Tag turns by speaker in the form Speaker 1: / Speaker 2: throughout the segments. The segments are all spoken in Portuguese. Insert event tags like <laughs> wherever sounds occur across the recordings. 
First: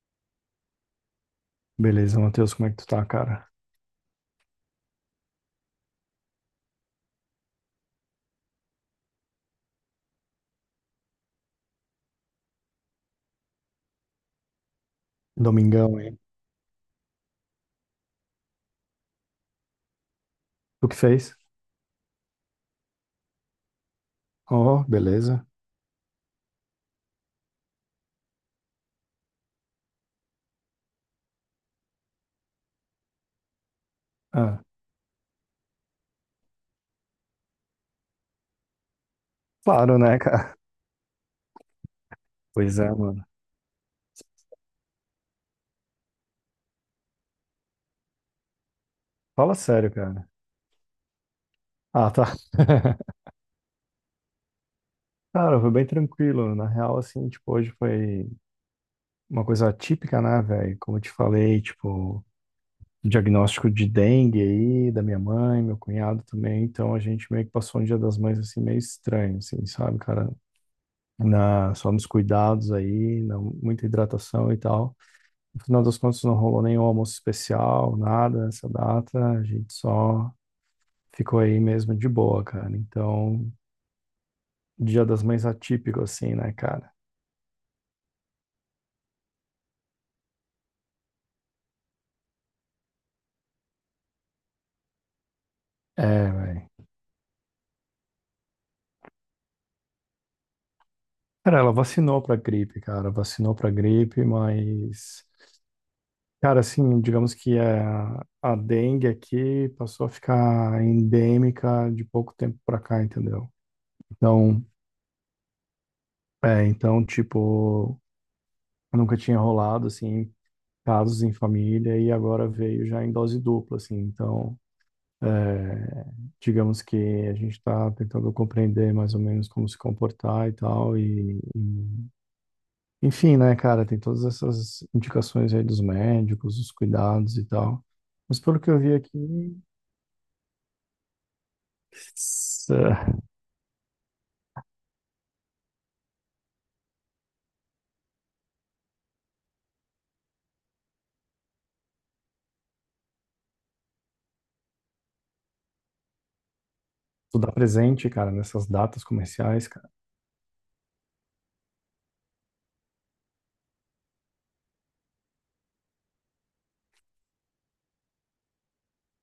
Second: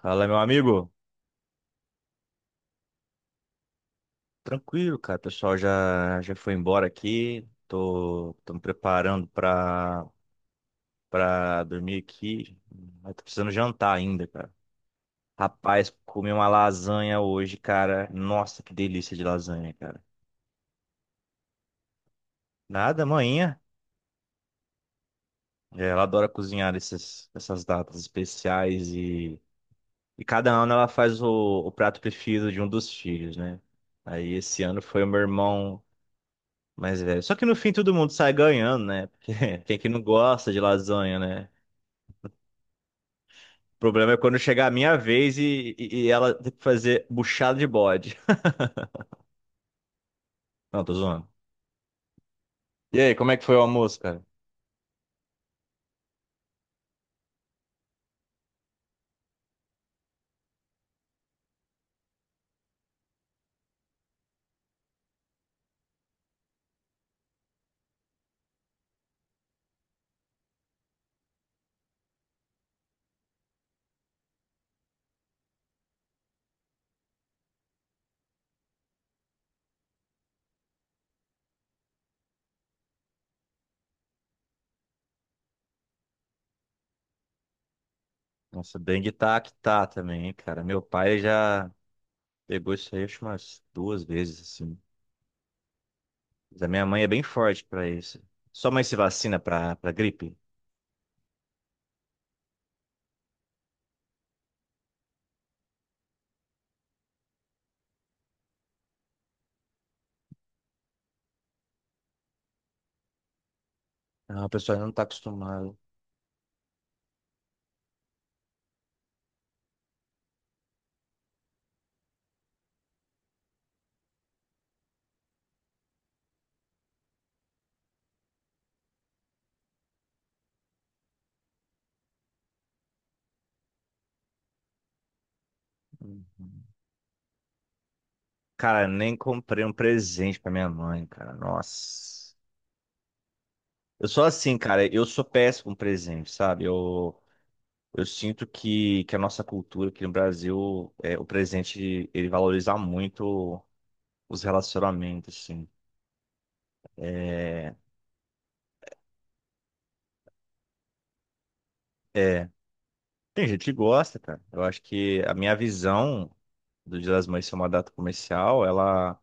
Speaker 1: Fala, meu amigo.
Speaker 2: Beleza, Matheus, como é que tu tá, cara?
Speaker 1: Tranquilo, cara. O pessoal já foi embora aqui. Tô me preparando pra dormir aqui. Mas tô precisando jantar ainda, cara. Rapaz,
Speaker 2: Domingão, hein?
Speaker 1: comi uma lasanha hoje, cara. Nossa, que delícia de lasanha, cara.
Speaker 2: Tu que fez?
Speaker 1: Nada, amanhã.
Speaker 2: Oh, beleza.
Speaker 1: É, ela adora cozinhar essas datas especiais e cada ano ela faz o prato preferido de um dos filhos, né? Aí
Speaker 2: Ah,
Speaker 1: esse ano foi o meu irmão. Mas, velho, só que no fim todo mundo sai ganhando, né? Porque <laughs> quem que
Speaker 2: claro,
Speaker 1: não
Speaker 2: né,
Speaker 1: gosta
Speaker 2: cara?
Speaker 1: de lasanha, né?
Speaker 2: Pois é, mano.
Speaker 1: O problema é quando chegar a minha vez e ela tem que fazer buchada de bode. <laughs>
Speaker 2: Fala sério, cara.
Speaker 1: Não, tô zoando.
Speaker 2: Ah, tá.
Speaker 1: E aí,
Speaker 2: <laughs>
Speaker 1: como é que foi o almoço, cara?
Speaker 2: Cara, foi bem tranquilo. Na real, assim, tipo, hoje foi uma coisa atípica, né, velho? Como eu te falei, tipo, um diagnóstico de dengue aí, da minha mãe, meu cunhado também. Então a gente meio que passou um Dia das Mães, assim, meio estranho, assim, sabe, cara? Na, só nos cuidados aí, na, muita hidratação e tal. No final das contas, não rolou nenhum almoço especial, nada nessa data. A gente só ficou aí mesmo de boa, cara. Então, Dia das Mães atípico, assim, né, cara?
Speaker 1: Nossa, dengue tá que tá também, hein, cara. Meu pai já pegou isso aí, acho, umas duas vezes, assim.
Speaker 2: É,
Speaker 1: Mas a
Speaker 2: velho.
Speaker 1: minha mãe é bem forte pra isso. Sua mãe se vacina pra gripe?
Speaker 2: Cara, ela vacinou pra gripe, cara. Vacinou pra gripe, mas. Cara, assim, digamos que é a dengue aqui passou a ficar endêmica de pouco tempo pra cá, entendeu?
Speaker 1: Não, o
Speaker 2: Então,
Speaker 1: pessoal ainda não tá acostumado.
Speaker 2: é, então, tipo, nunca tinha rolado, assim, casos em família e agora veio já em dose dupla, assim. Então, é, digamos que a gente está tentando compreender mais ou menos como se comportar e tal. Enfim, né, cara, tem todas essas indicações aí dos médicos,
Speaker 1: Uhum.
Speaker 2: os cuidados e tal. Mas pelo que eu
Speaker 1: Cara,
Speaker 2: vi
Speaker 1: nem
Speaker 2: aqui,
Speaker 1: comprei um presente pra minha mãe, cara. Nossa.
Speaker 2: s- eh,
Speaker 1: Eu sou assim, cara, eu sou péssimo presente, sabe? Eu sinto que a nossa cultura aqui no Brasil, é, o presente, ele valoriza muito os relacionamentos, assim.
Speaker 2: tu dá
Speaker 1: É,
Speaker 2: presente, cara, nessas datas comerciais, cara.
Speaker 1: é, tem gente que gosta, cara. Eu acho que a minha visão do Dia das Mães ser uma data comercial, ela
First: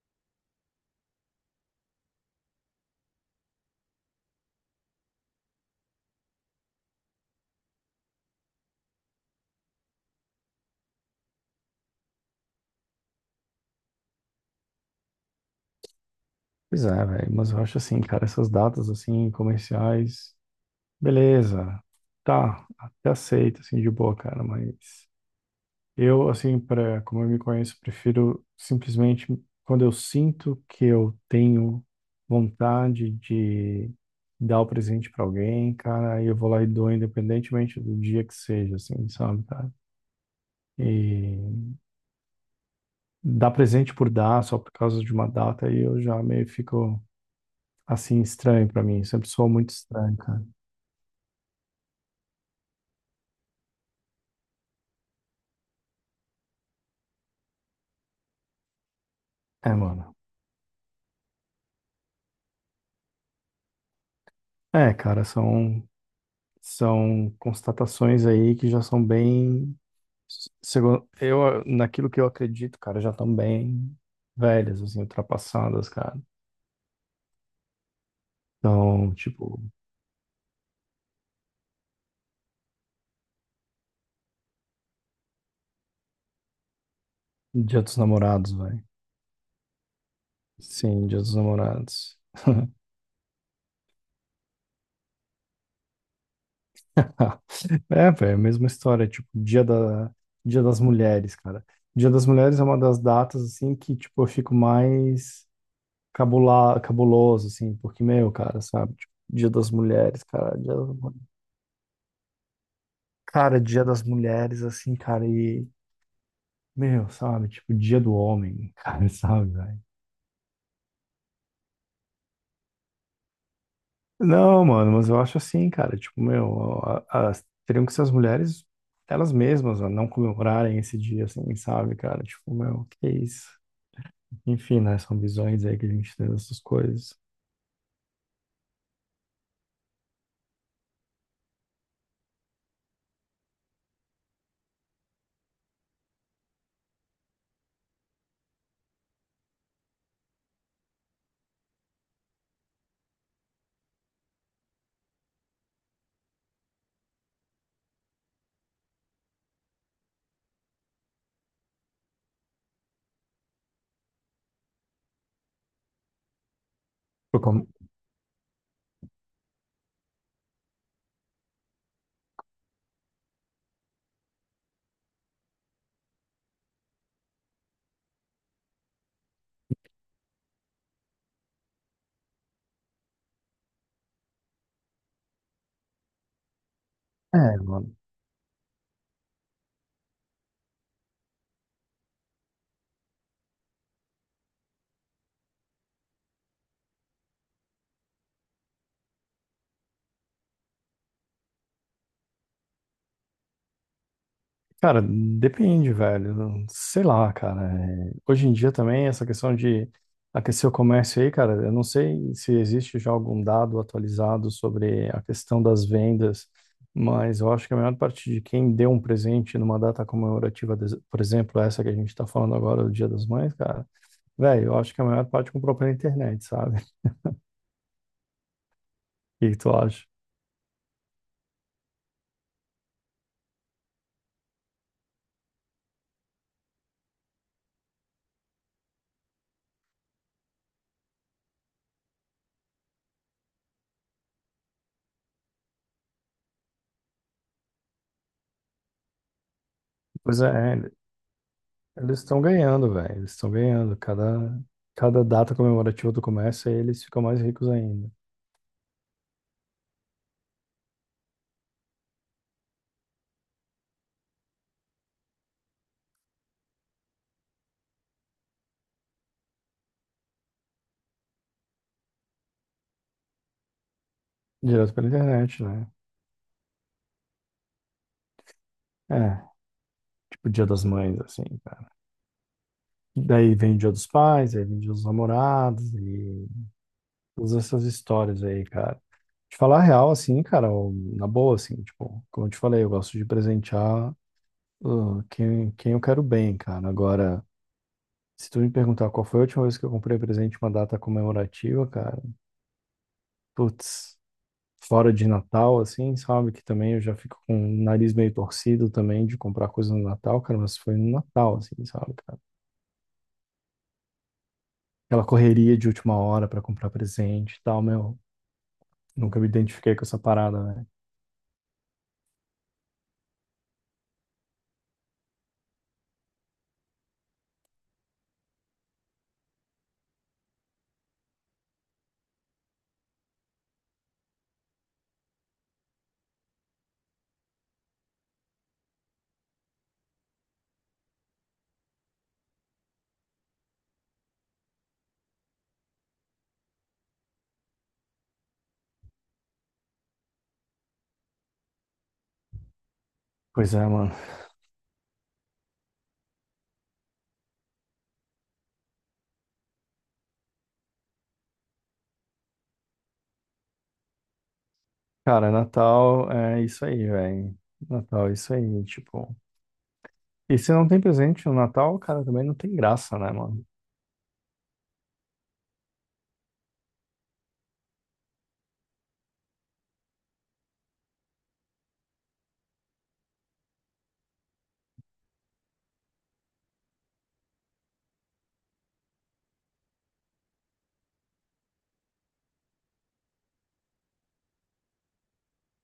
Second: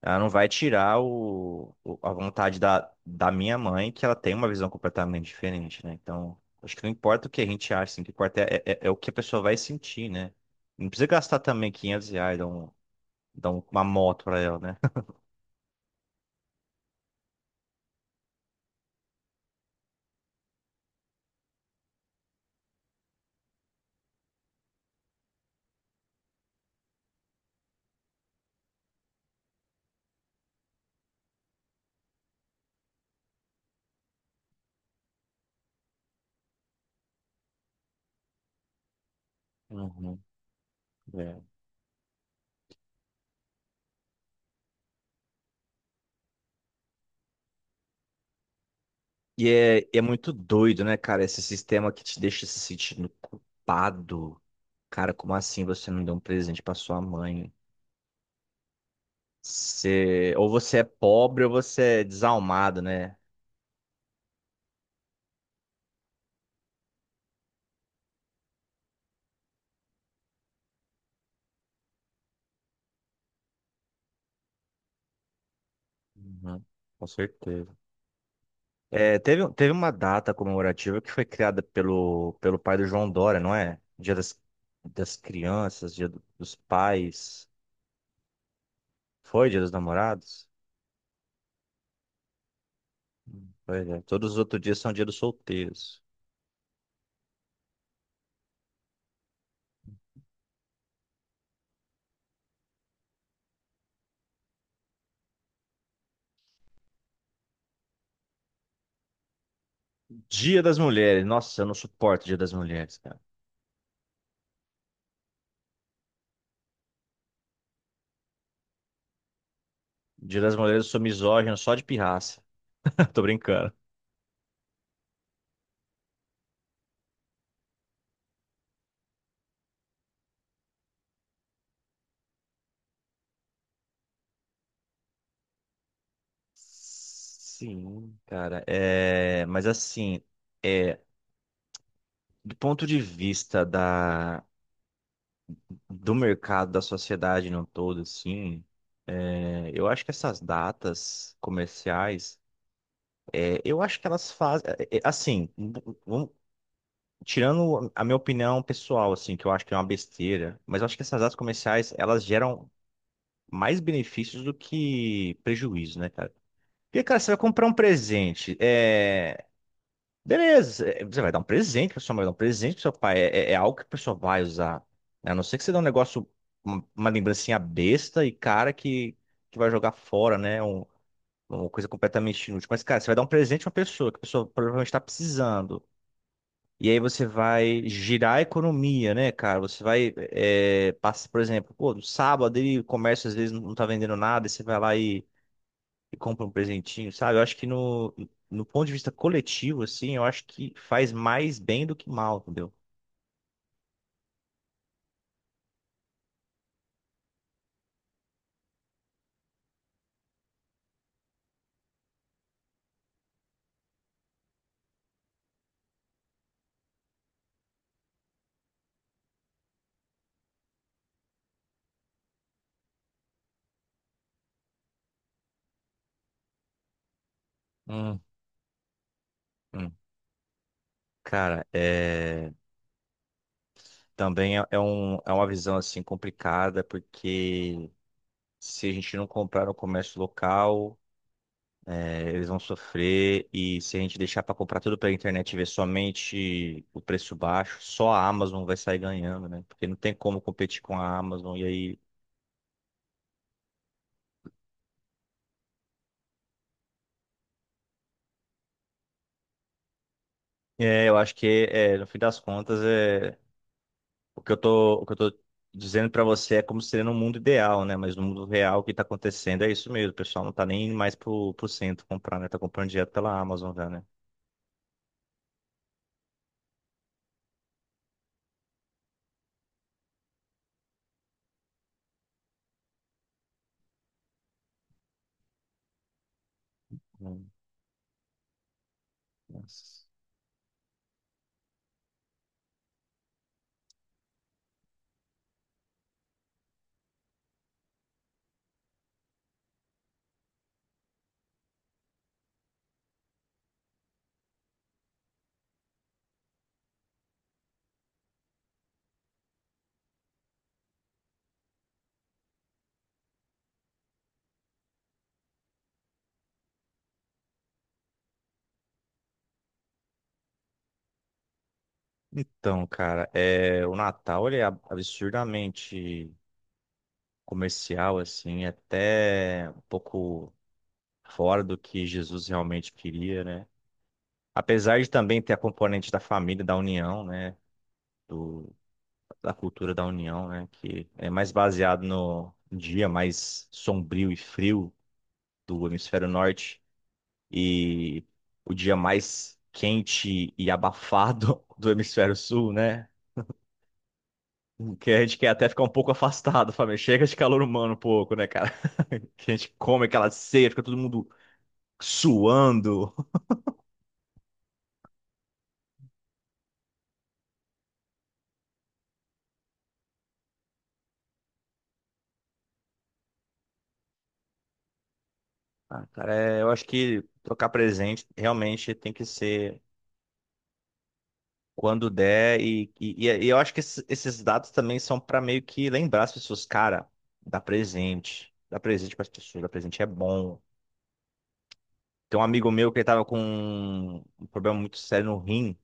Speaker 1: Ela não vai tirar a vontade da minha mãe, que ela tem uma visão completamente diferente, né? Então, acho que não importa o que a gente acha, assim, o que importa é o que a pessoa vai sentir, né? Não precisa gastar também R$ 500, dar uma moto pra ela, né? <laughs>
Speaker 2: Pois é, velho, mas eu acho assim, cara, essas datas assim comerciais, beleza. Tá, até aceito assim de boa, cara, mas eu, assim, para como eu me conheço, prefiro simplesmente quando eu sinto que eu tenho vontade de dar o presente para alguém, cara, aí eu vou lá e dou, independentemente do dia que seja, assim, sabe, cara?
Speaker 1: Uhum, é.
Speaker 2: E dar presente por dar, só por causa de uma data, aí eu já meio fico, assim, estranho para mim. Sempre
Speaker 1: E
Speaker 2: sou muito
Speaker 1: é, é
Speaker 2: estranho,
Speaker 1: muito
Speaker 2: cara.
Speaker 1: doido, né, cara? Esse sistema que te deixa se sentindo culpado. Cara, como assim você não deu um presente pra sua mãe?
Speaker 2: É, mano.
Speaker 1: Você, ou você é pobre ou você é desalmado, né?
Speaker 2: É, cara, são constatações aí que já são bem. Segundo, eu, naquilo que eu acredito, cara, já estão bem velhas, assim, ultrapassadas, cara.
Speaker 1: Uhum, com certeza.
Speaker 2: Então,
Speaker 1: É, teve,
Speaker 2: tipo,
Speaker 1: teve uma data comemorativa que foi criada pelo pai do João Dória, não é? Dia das crianças, dos pais.
Speaker 2: Dia dos Namorados, velho.
Speaker 1: Foi dia dos namorados?
Speaker 2: Sim, Dia dos Namorados.
Speaker 1: Pois é. Todos os outros dias são dia dos solteiros.
Speaker 2: <laughs> É, velho, mesma história, tipo, Dia da, Dia das Mulheres, cara. Dia das Mulheres é uma das datas, assim, que, tipo, eu fico mais cabula, cabuloso, assim, porque, meu, cara, sabe? Tipo, Dia das Mulheres, cara.
Speaker 1: Dia
Speaker 2: Dia
Speaker 1: das
Speaker 2: das...
Speaker 1: mulheres.
Speaker 2: Mulheres.
Speaker 1: Nossa, eu não suporto dia das mulheres, cara.
Speaker 2: Cara, Dia das Mulheres, assim, cara, e meu, sabe? Tipo, Dia do Homem, cara, <laughs> sabe, velho?
Speaker 1: Dia das mulheres eu sou misógino só de pirraça. <laughs> Tô brincando.
Speaker 2: Não, mano, mas eu acho assim, cara. Tipo, meu, as, teriam que ser as mulheres, elas mesmas, ó, não comemorarem esse dia, assim, sabe, cara? Tipo, meu, que isso? Enfim, né? São visões aí que a gente tem dessas coisas.
Speaker 1: Sim, cara. É, mas assim, é, do ponto de vista do mercado, da sociedade no todo, assim, é, eu acho que essas datas comerciais, é, eu acho que elas fazem, é, é, assim, v- vamos- tirando a minha opinião pessoal, assim, que eu acho que é uma besteira, mas eu acho que essas datas comerciais, elas geram mais benefícios do que prejuízo, né, cara? Porque, cara, você vai
Speaker 2: Por como-
Speaker 1: comprar um presente, beleza, é, você vai dar um presente para sua mãe, vai dar um presente pro seu pai. É, é algo que a pessoa vai usar. Né? A não ser que você dê um negócio, uma lembrancinha besta e cara que vai jogar fora, né? Uma coisa completamente inútil. Mas, cara, você vai dar um presente pra uma pessoa que a pessoa provavelmente está precisando. E aí você
Speaker 2: É,
Speaker 1: vai
Speaker 2: mano.
Speaker 1: girar a economia, né, cara? Você vai, é, passa, por exemplo, pô, no sábado aí o comércio às vezes não tá vendendo nada, e você vai lá e compra um presentinho, sabe? Eu acho que no ponto de vista coletivo, assim, eu acho que faz mais bem do que mal, entendeu?
Speaker 2: Cara, depende, velho. Sei lá, cara. É, hoje em dia também, essa questão de aquecer o comércio aí, cara, eu não sei se existe já algum dado atualizado sobre a questão das vendas, mas eu acho que a maior parte de quem deu um presente numa data comemorativa, por exemplo, essa que a gente tá falando agora, o Dia das Mães, cara, velho, eu acho que a maior parte comprou pela internet, sabe? <laughs>
Speaker 1: Hum,
Speaker 2: O que que tu
Speaker 1: hum.
Speaker 2: acha?
Speaker 1: Cara, é... também é, é um, é uma visão, assim, complicada, porque se a gente não comprar no comércio local, é, eles vão sofrer, e se a gente deixar para comprar tudo pela internet e ver somente o preço baixo, só a Amazon vai sair ganhando, né? Porque não tem como
Speaker 2: Pois
Speaker 1: competir
Speaker 2: é,
Speaker 1: com a Amazon, e aí...
Speaker 2: eles estão ganhando, velho. Eles estão ganhando. Cada data comemorativa do comércio, aí eles ficam mais ricos ainda.
Speaker 1: É, eu acho que, é, no fim das contas, é. O que eu tô dizendo pra você é como seria no mundo ideal, né? Mas no mundo real, o que tá acontecendo é isso mesmo. O pessoal não tá nem indo mais pro centro comprar, né? Tá comprando direto pela Amazon já, né?
Speaker 2: Direto pela internet, né? É, tipo Dia das Mães, assim, cara. Daí vem o Dia dos Pais, aí vem o Dia dos Namorados e
Speaker 1: Hum,
Speaker 2: todas essas histórias aí, cara. Te falar a
Speaker 1: nossa.
Speaker 2: real, assim, cara, na boa, assim, tipo, como eu te falei, eu gosto de presentear quem eu quero bem, cara. Agora, se tu me perguntar qual foi a última vez que eu comprei presente em uma data comemorativa, cara, putz, fora de Natal, assim, sabe? Que também eu já fico com o nariz meio torcido também de comprar coisa no Natal, cara, mas foi no Natal, assim, sabe, cara? Aquela correria de última hora pra comprar presente e tal, meu. Nunca me identifiquei com essa parada, né?
Speaker 1: Então, cara, é, o Natal ele é absurdamente comercial, assim, até um pouco fora do que Jesus realmente queria, né? Apesar de também ter a componente da família, da união, né? Da cultura da União, né? Que é mais baseado no dia mais sombrio e frio do hemisfério norte e o dia mais quente e abafado <laughs> do hemisfério sul, né?
Speaker 2: Pois é, mano.
Speaker 1: Que a gente quer até ficar um pouco afastado, família. Chega de calor humano um pouco, né, cara? <laughs> Que a gente come aquela ceia, fica todo mundo suando.
Speaker 2: Cara, Natal é isso aí, velho. Natal é isso aí, tipo. E se não tem presente no Natal, cara, também não tem graça, né, mano?
Speaker 1: Ah, cara, é, eu acho que trocar presente realmente tem que ser. Quando der, e eu acho que esses dados também são para meio que lembrar as pessoas, cara, dá presente para as pessoas, dá presente é bom. Tem um amigo meu que ele tava com um problema muito sério no rim,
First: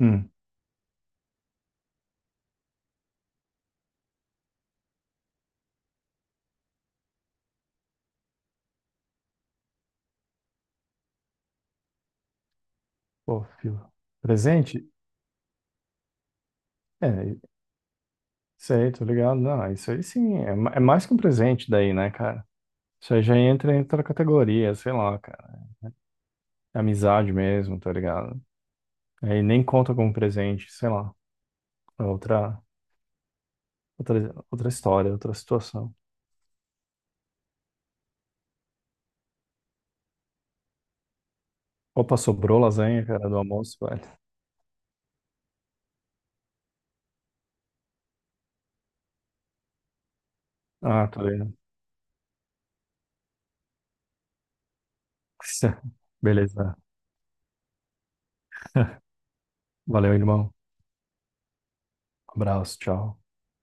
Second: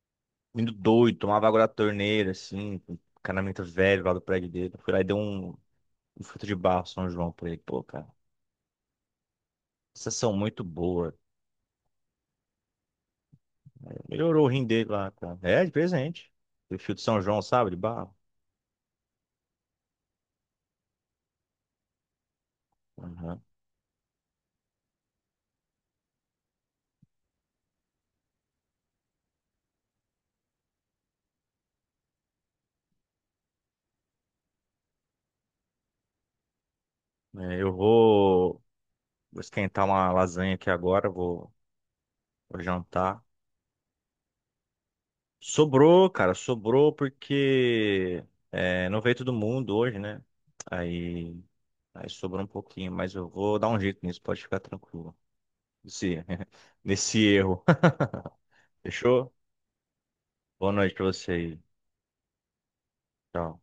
Speaker 2: Hum.
Speaker 1: indo doido, tomava água da torneira, assim, um encanamento velho lá do prédio dele. Eu fui lá e dei um fruto de barro São João pra ele. Pô, cara, vocês são muito boa.
Speaker 2: Pô, filho.
Speaker 1: Melhorou o rim
Speaker 2: Presente?
Speaker 1: dele lá, cara. É, de presente. O fio de São
Speaker 2: É,
Speaker 1: João, sabe, de barro.
Speaker 2: isso aí, tô ligado. Não, isso aí sim. É, é mais que um presente daí, né, cara? Isso aí já
Speaker 1: Aham.
Speaker 2: entra em outra categoria, sei lá, cara. Amizade mesmo, tá ligado? Aí nem conta como presente, sei lá. É outra, outra história, outra situação.
Speaker 1: É, eu vou. Vou esquentar uma lasanha aqui agora, vou,
Speaker 2: Opa, sobrou
Speaker 1: vou
Speaker 2: lasanha,
Speaker 1: jantar.
Speaker 2: cara, do almoço, velho.
Speaker 1: Sobrou, cara, sobrou porque é, não veio todo mundo hoje, né?
Speaker 2: Ah, tá
Speaker 1: Aí,
Speaker 2: vendo.
Speaker 1: aí sobrou um pouquinho, mas eu vou dar um jeito nisso, pode ficar tranquilo.
Speaker 2: <laughs>
Speaker 1: Nesse,
Speaker 2: Beleza.
Speaker 1: <laughs> nesse erro. <laughs> Fechou?
Speaker 2: Valeu, irmão.
Speaker 1: Boa noite pra você aí.
Speaker 2: Abraço, tchau.
Speaker 1: Tchau.